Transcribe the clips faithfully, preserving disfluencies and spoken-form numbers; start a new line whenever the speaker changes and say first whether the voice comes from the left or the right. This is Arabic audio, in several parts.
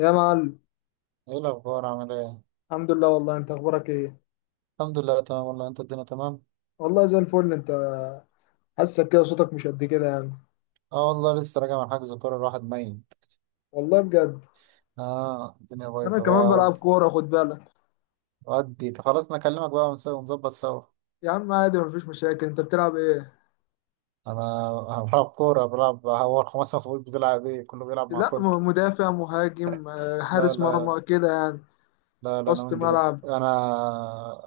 left: يا معلم.
right: ايه الاخبار؟ عامل ايه؟
left: الحمد لله، والله انت اخبارك ايه؟
right: الحمد لله تمام والله. انت الدنيا تمام؟
left: والله زي الفل انت. حاسك كده صوتك مش قد كده يعني.
right: اه والله لسه راجع من حجز كوره، الواحد ميت.
left: والله بجد.
right: اه الدنيا
left: انا
right: بايظه
left: كمان
right: بقى،
left: بلعب
right: قلت
left: كوره، خد بالك.
right: ودي خلاص انا اكلمك بقى ونس- ونظبط سوا.
left: يا عم عادي، مفيش مشاكل. انت بتلعب ايه؟
right: انا أنا بلعب كوره، بلعب هو خمسة فوق، بتلعب ايه؟ كله بيلعب مع
left: لا
right: كله.
left: م- مدافع، مهاجم، آه،
right: لا
left: حارس
right: لا
left: مرمى كده يعني،
right: لا لا انا
left: وسط
right: وينج ليفت،
left: ملعب
right: انا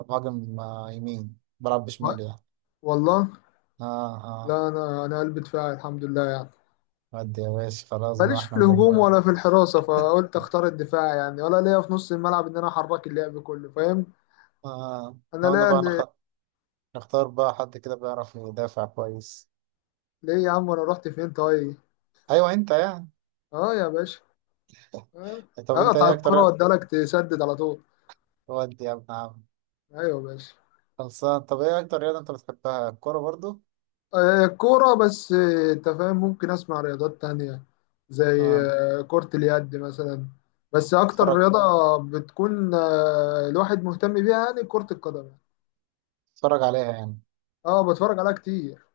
right: مهاجم آه، يمين بلعب
left: و-
right: بشمالي يعني.
left: والله.
right: اه اه
left: لا، انا انا قلب دفاعي الحمد لله يعني.
right: ودي يا باشا، خلاص بقى
left: ماليش في
right: احنا محتاجين.
left: الهجوم ولا في الحراسه، فقلت اختار الدفاع يعني، ولا ليا في نص الملعب ان انا احرك اللعب كله، فاهم.
right: اه احنا قلنا
left: انا
right: بقى نخ...
left: ليا.
right: نختار بقى حد كده بيعرف يدافع كويس.
left: ليه يا عم، انا رحت فين طيب؟
right: ايوه انت يعني،
left: اه يا باشا. آه،
right: طب انت
left: اقطع
right: ايه اكتر؟
left: الكرة واديها لك تسدد على طول.
right: ودي يا ابن عم،
left: ايوه ماشي.
right: خلصان. طب ايه اكتر رياضة انت بتحبها؟ الكورة برضو؟
left: آه، كورة بس. آه، انت فاهم، ممكن اسمع رياضات تانية زي
right: اه،
left: آه، كرة اليد مثلا. بس اكتر
right: اتفرج،
left: رياضة بتكون آه، الواحد مهتم بيها يعني كرة القدم.
right: اتفرج عليها يعني.
left: اه بتفرج عليها كتير.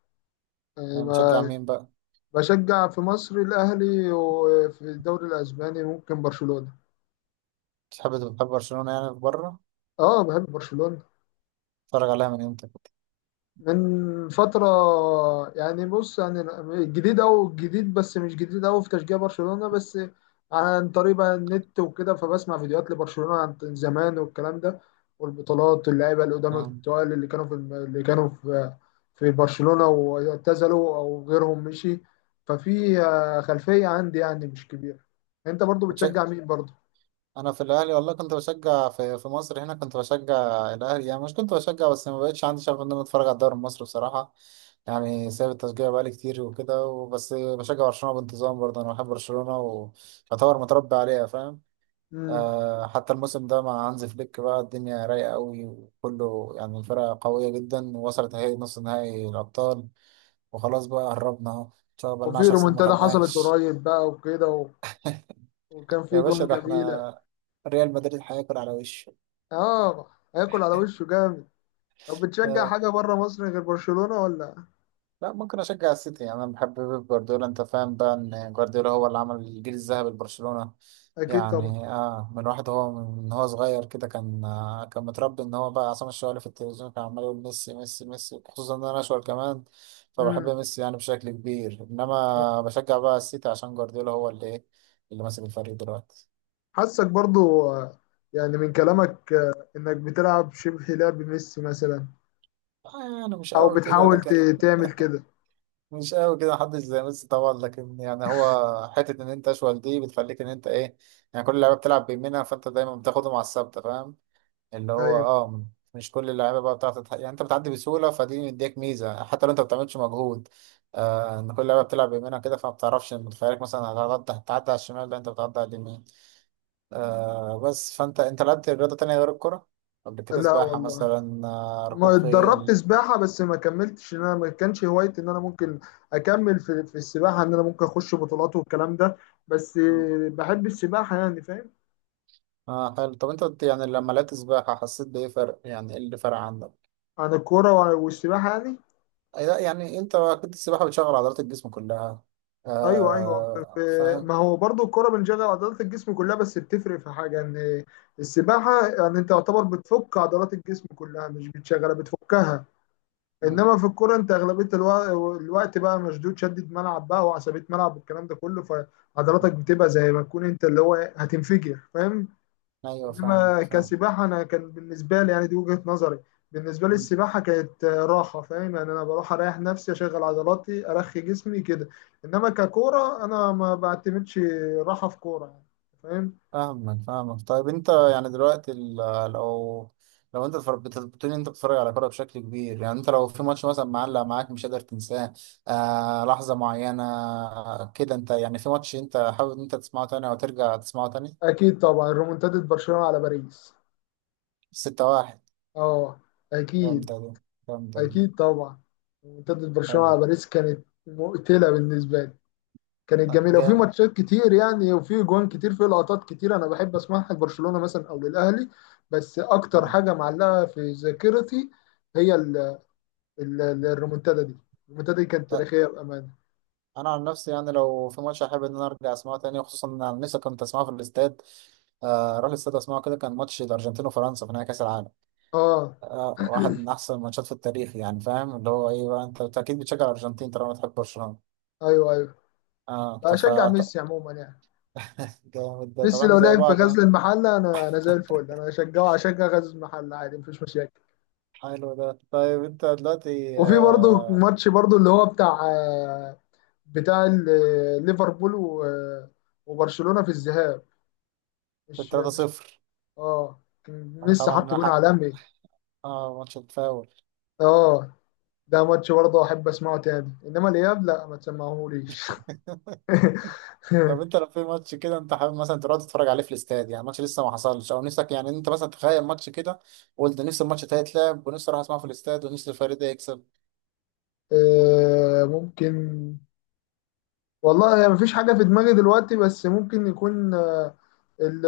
left: يعني
right: يعني بتشجع
left: ما-
right: مين بقى؟
left: بشجع في مصر الاهلي، وفي الدوري الاسباني ممكن برشلونة.
right: بتحب، بتحب برشلونة يعني في بره؟
left: اه بحب برشلونة.
right: اتفرج عليها من امتى كده؟
left: من فترة. يعني بص يعني، الجديد أو الجديد، بس مش جديد أوي في تشجيع برشلونة. بس عن طريق بقى النت وكده، فبسمع فيديوهات لبرشلونة عن زمان والكلام ده والبطولات واللعيبة القدام
right: اه،
left: التقال اللي كانوا في الم- اللي كانوا في في برشلونة واعتزلوا أو غيرهم مشي. ففي آه، خلفية عندي يعني مش كبيرة. أنت برضو
right: بتش-
left: بتشجع مين برضو؟
right: انا في الاهلي والله كنت بشجع، في في مصر هنا كنت بشجع الاهلي يعني، مش كنت بشجع بس ما بقتش عندي شغف ان انا اتفرج على الدوري المصري بصراحة، يعني سايب التشجيع بقالي كتير وكده، وبس بشجع برشلونة بانتظام برضه، انا بحب برشلونة ويعتبر متربي عليها، فاهم؟
left: مم.
right: آه، حتى الموسم ده مع هانز فليك بقى الدنيا رايقة قوي، وكله يعني الفرقة قوية جدا، ووصلت اهي نص نهائي الأبطال، وخلاص بقى قربنا اهو، إن شاء الله بقالنا
left: وفي
right: عشر سنين ما
left: رومنتادا حصلت
right: خدناهاش.
left: قريب بقى وكده و- وكان في
right: يا باشا
left: جون
right: ده
left: جميلة.
right: احنا ريال مدريد هياكل على وشه.
left: اه هياكل على وشه جامد. طب بتشجع
right: آه،
left: حاجة بره مصر غير برشلونة ولا؟
right: لا ممكن اشجع السيتي يعني، انا بحب بيب جوارديولا، انت فاهم بقى ان جوارديولا هو اللي عمل الجيل الذهبي لبرشلونة،
left: أكيد طبعا.
right: يعني اه من واحد، هو من هو صغير كده كان آه كان متربي ان هو بقى عصام الشوالي في التلفزيون كان عمال يقول ميسي ميسي ميسي، خصوصا ان انا اشول كمان، فبحب
left: امم.
right: ميسي يعني بشكل كبير، انما بشجع بقى السيتي عشان جوارديولا هو اللي ايه، اللي ماسك الفريق دلوقتي.
left: حاسك برضو آه، يعني من كلامك آه، إنك بتلعب شبه لعب ميسي مثلا،
right: آه يعني مش
left: أو
right: قوي كده
left: بتحاول
right: لكن،
left: ت- تعمل كده.
right: مش قوي كده، محدش زي ميسي طبعا، لكن يعني هو حتة إن أنت أشول دي بتخليك إن أنت إيه، يعني كل اللعيبة بتلعب بيمينها، فأنت دايما بتاخده مع الثابتة، فاهم؟ اللي هو
left: أيوه.
right: أه، مش كل اللعيبة بقى بتعرف تتح... يعني أنت بتعدي بسهولة، فدي مديك ميزة حتى لو أنت ما بتعملش مجهود. آه إن كل اللعيبة بتلعب بيمينها كده، فما بتعرفش إن متخيلك مثلا هتعدي، هتعدي على الشمال، لا أنت بتعدي على اليمين. آه بس، فأنت أنت لعبت رياضة تانية غير الكرة قبل كده؟
left: لا
right: سباحة
left: والله،
right: مثلا آه،
left: ما
right: ركوب
left: اتدربت
right: خيل؟
left: سباحة، بس ما كملتش، إن أنا ما كانش هوايتي إن أنا ممكن أكمل في, في السباحة، إن أنا ممكن أخش بطولات والكلام ده. بس آه، بحب السباحة يعني فاهم.
right: اه حلو. طب انت قلت يعني لما لقيت سباحة حسيت بإيه فرق؟ يعني ايه اللي فرق عندك؟
left: عن الكورة والسباحة يعني.
right: أي لا، يعني انت اكيد السباحة بتشغل عضلات الجسم كلها،
left: ايوه ايوه ف-
right: آه
left: ف-
right: فاهم.
left: ما هو برضو الكرة بنشغل عضلات الجسم كلها، بس بتفرق في حاجة ان السباحة يعني انت يعتبر بتفك عضلات الجسم كلها، مش بتشغلها بتفكها.
right: مم.
left: انما في الكرة انت اغلبية الو- الوقت بقى مشدود، شدة ملعب بقى وعصبية ملعب والكلام ده كله، فعضلاتك بتبقى زي ما تكون انت اللي هو هتنفجر فاهم.
right: ايوه فاهم
left: انما
right: فاهم.
left: كسباحه انا كان بالنسبه لي، يعني دي وجهه نظري، بالنسبه لي
right: مم.
left: السباحه كانت آه، راحه فاهم. يعني انا بروح اريح نفسي، اشغل عضلاتي، ارخي جسمي كده. انما ككوره انا ما بعتمدش راحه في كوره يعني، فاهم.
right: فاهمك فاهمك. طيب انت يعني دلوقتي ال- لو، لو انت بتفر- بت- بتقول إن انت بتتفرج على كورة بشكل كبير، يعني انت لو في ماتش مثلا معلق معاك مش قادر تنساه، آه لحظة معينة كده، انت يعني في ماتش انت حابب ان انت تسمعه تاني او ترجع تسمعه تاني؟
left: اكيد طبعا، ريمونتادا برشلونه على باريس.
right: ستة واحد،
left: اه. اكيد.
right: جامدة دي، جامدة دي.
left: اكيد طبعا ريمونتادا برشلونه
right: حلو.
left: على باريس كانت مقتله بالنسبه لي. كانت
right: لا،
left: جميله، وفي
right: جامد.
left: ماتشات كتير يعني، وفي جوان كتير، في لقطات كتير انا بحب اسمعها لبرشلونه مثلا او للاهلي. بس اكتر
right: آه.
left: حاجه معلقه في ذاكرتي هي ال- ال- ال- الريمونتادا دي. الريمونتادا دي كانت
right: ط-
left: تاريخيه بامانه.
right: انا عن نفسي يعني لو في ماتش احب ان انا ارجع اسمعه تاني، خصوصا ان انا لسه كنت اسمعه في الاستاد. آه، اروح الاستاد اسمعه كده، كان ماتش الارجنتين وفرنسا في نهائي كاس العالم،
left: اه.
right: آه، واحد من احسن الماتشات في التاريخ يعني، فاهم اللي هو ايه بقى. انت أنت اكيد بتشجع الارجنتين طالما بتحب برشلونه.
left: ايوه ايوه
right: اه طب
left: اشجع
right: فا- ط-
left: ميسي عموما يعني.
right: جامد ده. طب
left: ميسي
right: احنا
left: لو
right: زي
left: لعب في
right: بعض
left: غزل
right: آه.
left: المحله، انا انا زي الفل انا اشجعه، اشجع غزل المحله عادي، مفيش مشاكل.
right: حلو ده. طيب انت دلوقتي
left: وفي برضه
right: آه،
left: ماتش برضه اللي هو بتاع آه، بتاع ال- ليفربول و- وبرشلونه في الذهاب.
right: في
left: مش
right: ثلاثة صفر.
left: اه، كان ميسي
right: طبعا
left: حط
right: انا
left: جون
right: حق،
left: عالمي.
right: اه ماتش التفاول.
left: اه، ده ماتش برضه احب اسمعه تاني، انما الاياب لا ما تسمعهوليش.
right: طب انت لو في ماتش كده انت حابب مثلا تروح تتفرج عليه في الاستاد يعني، ماتش لسه ما حصلش، او نفسك يعني انت مثلا تخيل ماتش كده وقلت نفسي الماتش ده يتلعب ونفسي اروح اسمعه في الاستاد ونفسي الفريق ده يكسب.
left: آه، ممكن. والله ما فيش حاجه في دماغي دلوقتي، بس ممكن يكون آه، ال-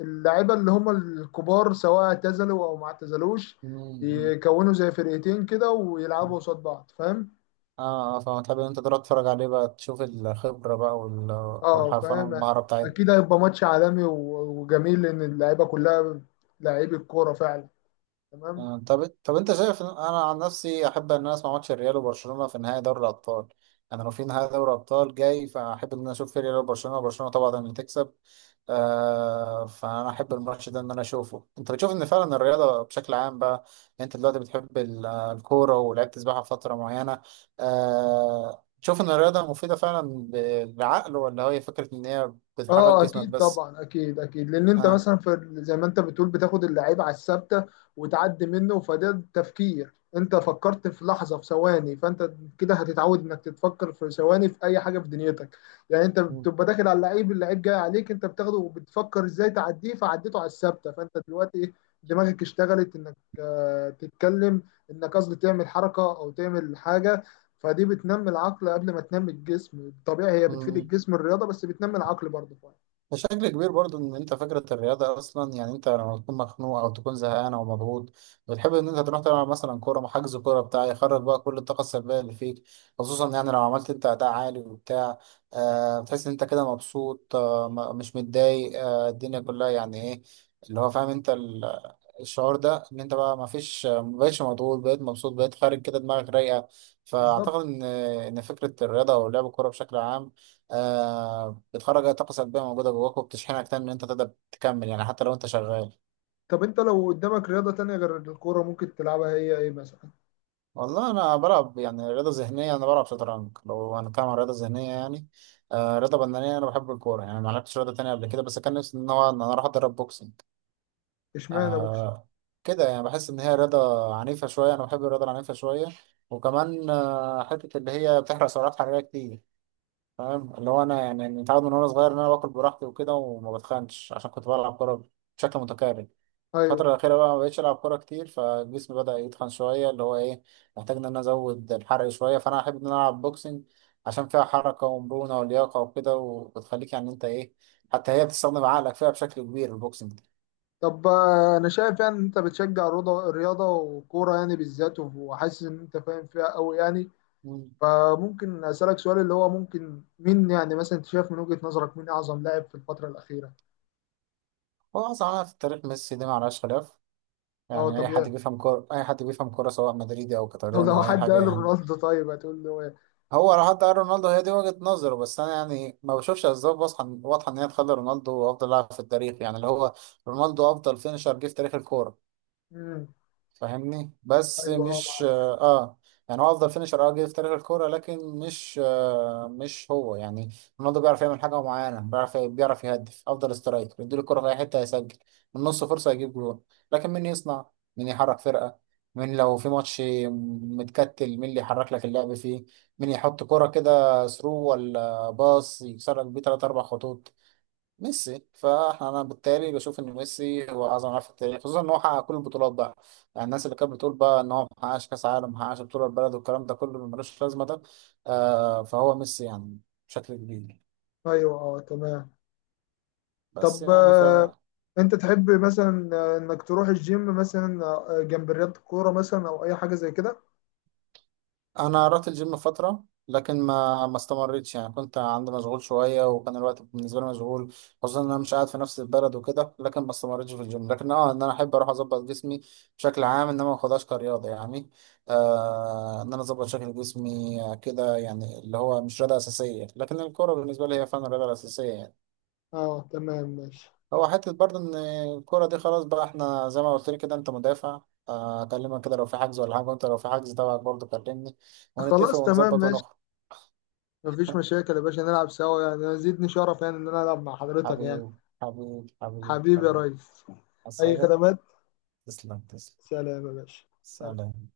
left: اللعيبه اللي هم الكبار سواء اعتزلوا او ما اعتزلوش
right: مم.
left: يكونوا زي فرقتين كده ويلعبوا قصاد بعض، فاهم.
right: اه اه فما تحب ان انت تروح تتفرج عليه بقى، تشوف الخبرة بقى وال-
left: اه
right: والحرفنة
left: فاهم.
right: والمهارة بتاعتهم.
left: اكيد هيبقى ماتش عالمي و- وجميل، لان اللعيبه كلها لعيبه كوره فعلا. تمام.
right: آه، طب طب انت شايف إن- انا عن نفسي احب ان انا اسمع ماتش الريال وبرشلونه في نهائي دوري الابطال، انا لو في نهائي دوري الابطال جاي فاحب ان انا اشوف في ريال وبرشلونه، وبرشلونه طبعا اللي تكسب، آه فانا احب الماتش ده ان انا اشوفه. انت بتشوف ان فعلا الرياضه بشكل عام بقى، يعني انت دلوقتي بتحب ال- الكوره ولعبت سباحه فتره معينه، آه تشوف ان الرياضه مفيده فعلا ب- للعقل، ولا هي فكره ان هي بتحرك
left: اه
right: جسمك
left: اكيد
right: بس؟
left: طبعا، اكيد اكيد، لان انت
right: اه.
left: مثلا في زي ما انت بتقول بتاخد اللعيب على الثابته وتعدي منه، فده تفكير، انت فكرت في لحظه في ثواني، فانت كده هتتعود انك تتفكر في ثواني في اي حاجه في دنيتك. يعني انت بتبقى داخل على اللعيب، اللعيب جاي عليك انت بتاخده وبتفكر ازاي تعديه فعديته على الثابته، فانت دلوقتي إيه، دماغك اشتغلت انك آه، تتكلم، انك قصدي تعمل حركه او تعمل حاجه. فدي بتنمي العقل قبل ما تنمي الجسم. طبيعي هي بتفيد
right: مم.
left: الجسم الرياضه، بس بتنمي العقل برضه.
right: بشكل كبير برضو، ان انت فكرة الرياضة اصلا يعني، انت لما تكون مخنوق او تكون زهقان او مضغوط، بتحب ان انت تروح تلعب مثلا كورة، حجز كورة بتاع، يخرج بقى كل الطاقة السلبية اللي فيك، خصوصا يعني لو عملت انت اداء عالي وبتاع، آه بتحس ان انت كده مبسوط، آه م- مش متضايق، آه الدنيا كلها يعني ايه، اللي هو فاهم انت ال- الشعور ده ان انت بقى ما فيش، مبقتش مضغوط، بقيت مبسوط، بقيت خارج كده دماغك رايقة.
left: بالظبط.
right: فاعتقد ان ان فكرة الرياضة او لعب الكورة بشكل عام آه، بتخرج اي طاقه سلبيه موجوده جواك وبتشحنك تاني ان انت تقدر تكمل يعني، حتى لو انت شغال.
left: طب انت لو قدامك رياضة تانية غير الكورة ممكن تلعبها، هي ايه مثلا؟
right: والله انا بلعب يعني رياضه ذهنيه، انا بلعب شطرنج لو هنتكلم عن رياضه ذهنيه يعني، آه رياضه بدنيه انا بحب الكوره يعني، ما لعبتش رياضه تانية قبل كده، بس كان نفسي ان هو ان انا اروح اتدرب بوكسنج.
left: اشمعنى بوكس.
right: آه كده يعني، بحس ان هي رياضه عنيفه شويه، انا بحب الرياضه العنيفه شويه، وكمان آه حته اللي هي بتحرق سعرات حراريه كتير، فاهم اللي هو انا يعني متعود من وانا صغير ان انا باكل براحتي وكده وما بتخنش عشان كنت بلعب كوره بشكل متكرر. الفترة
left: ايوه.
right: الأخيرة بقى ما بقتش ألعب كورة كتير، فالجسم بدأ يتخن شوية، اللي هو إيه، محتاج إن أنا أزود الحرق شوية، فأنا أحب إن أنا ألعب بوكسنج عشان فيها حركة ومرونة ولياقة وكده، وبتخليك يعني أنت إيه، حتى هي بتستخدم عقلك فيها بشكل كبير البوكسنج ده.
left: طب آه، انا شايف يعني ان انت بتشجع رضا- الرياضة وكورة يعني بالذات، وحاسس ان انت فاهم فيها قوي يعني.
right: مم.
left: فممكن اسألك سؤال اللي هو، ممكن مين يعني مثلا انت شايف من وجهة نظرك مين اعظم لاعب في الفترة الأخيرة؟
right: هو أصلا أنا في التاريخ ميسي دي معلهاش خلاف،
left: اه
right: يعني أي حد
left: طبيعي.
right: بيفهم كورة، أي حد بيفهم كورة سواء مدريدي أو
left: طب
right: كاتالوني
left: لو
right: أو أي
left: حد
right: حاجة
left: قال
right: يعني.
left: رونالدو طيب هتقول له ايه؟
right: هو لو حد قال رونالدو هي دي وجهة نظره، بس أنا يعني ما بشوفش أسباب واضحة واضحة إن هي تخلي رونالدو أفضل لاعب في التاريخ، يعني اللي هو رونالدو أفضل فينشر جه في تاريخ الكورة،
left: امم.
right: فاهمني؟ بس
left: ايوه اه
right: مش
left: معاه.
right: اه آه. يعني هو افضل فينشر اه جه في تاريخ الكوره، لكن مش آه مش هو يعني، رونالدو بيعرف يعمل حاجه معينه، بيعرف بيعرف يهدف، افضل سترايكر، يديله الكوره في اي حته هيسجل، من نص فرصه يجيب جول. لكن مين يصنع؟ مين يحرك فرقه؟ مين لو في ماتش متكتل مين اللي يحرك لك اللعب فيه؟ مين يحط كوره كده ثرو ولا باص يكسر لك بيه تلات اربع خطوط؟ ميسي. فانا بالتالي بشوف ان ميسي هو اعظم لاعب في التاريخ، خصوصا ان هو حقق كل البطولات بقى، يعني الناس اللي كانت بتقول بقى ان هو ما حققش كاس عالم، ما حققش بطوله البلد، والكلام ده كله ملوش لازمه ده. آه فهو ميسي يعني، بشكل كبير.
left: ايوه اه تمام.
right: بس
left: طب
right: يعني
left: آه، انت تحب مثلا آه، انك تروح الجيم مثلا آه، جنب رياضة الكورة مثلا او اي حاجة زي كده؟
right: انا رحت الجيم فتره لكن ما ما استمرتش يعني، كنت عندي مشغول شويه وكان الوقت بالنسبه لي مشغول، خصوصا ان انا مش قاعد في نفس البلد وكده، لكن ما استمرتش في الجيم، لكن اه ان انا احب اروح اظبط جسمي بشكل عام، انما ما اخدهاش كرياضه يعني، آه ان انا اظبط شكل جسمي آه، كده يعني، اللي هو مش رياضه اساسيه، لكن الكوره بالنسبه لي هي فعلا الرياضه الاساسيه يعني.
left: اه تمام ماشي.
right: هو حته برضه ان الكوره دي خلاص بقى، احنا زي ما قلت لي كده انت مدافع، آه اكلمك كده لو في حجز، ولا حاجه وانت لو في حجز تبعك برضه كلمني،
left: خلاص
right: ونتفق
left: تمام
right: ونظبط
left: ماشي،
right: ونخرج.
left: مفيش مشاكل يا باشا، نلعب سوا يعني، أنا زيدني شرف يعني ان انا العب مع حضرتك يعني.
right: حبيب حبيب حبيب
left: حبيبي يا
right: حبيب
left: ريس. اي
right: عصاية.
left: خدمات.
right: تسلم تسلم.
left: سلام يا باشا. سلام.
right: سلام.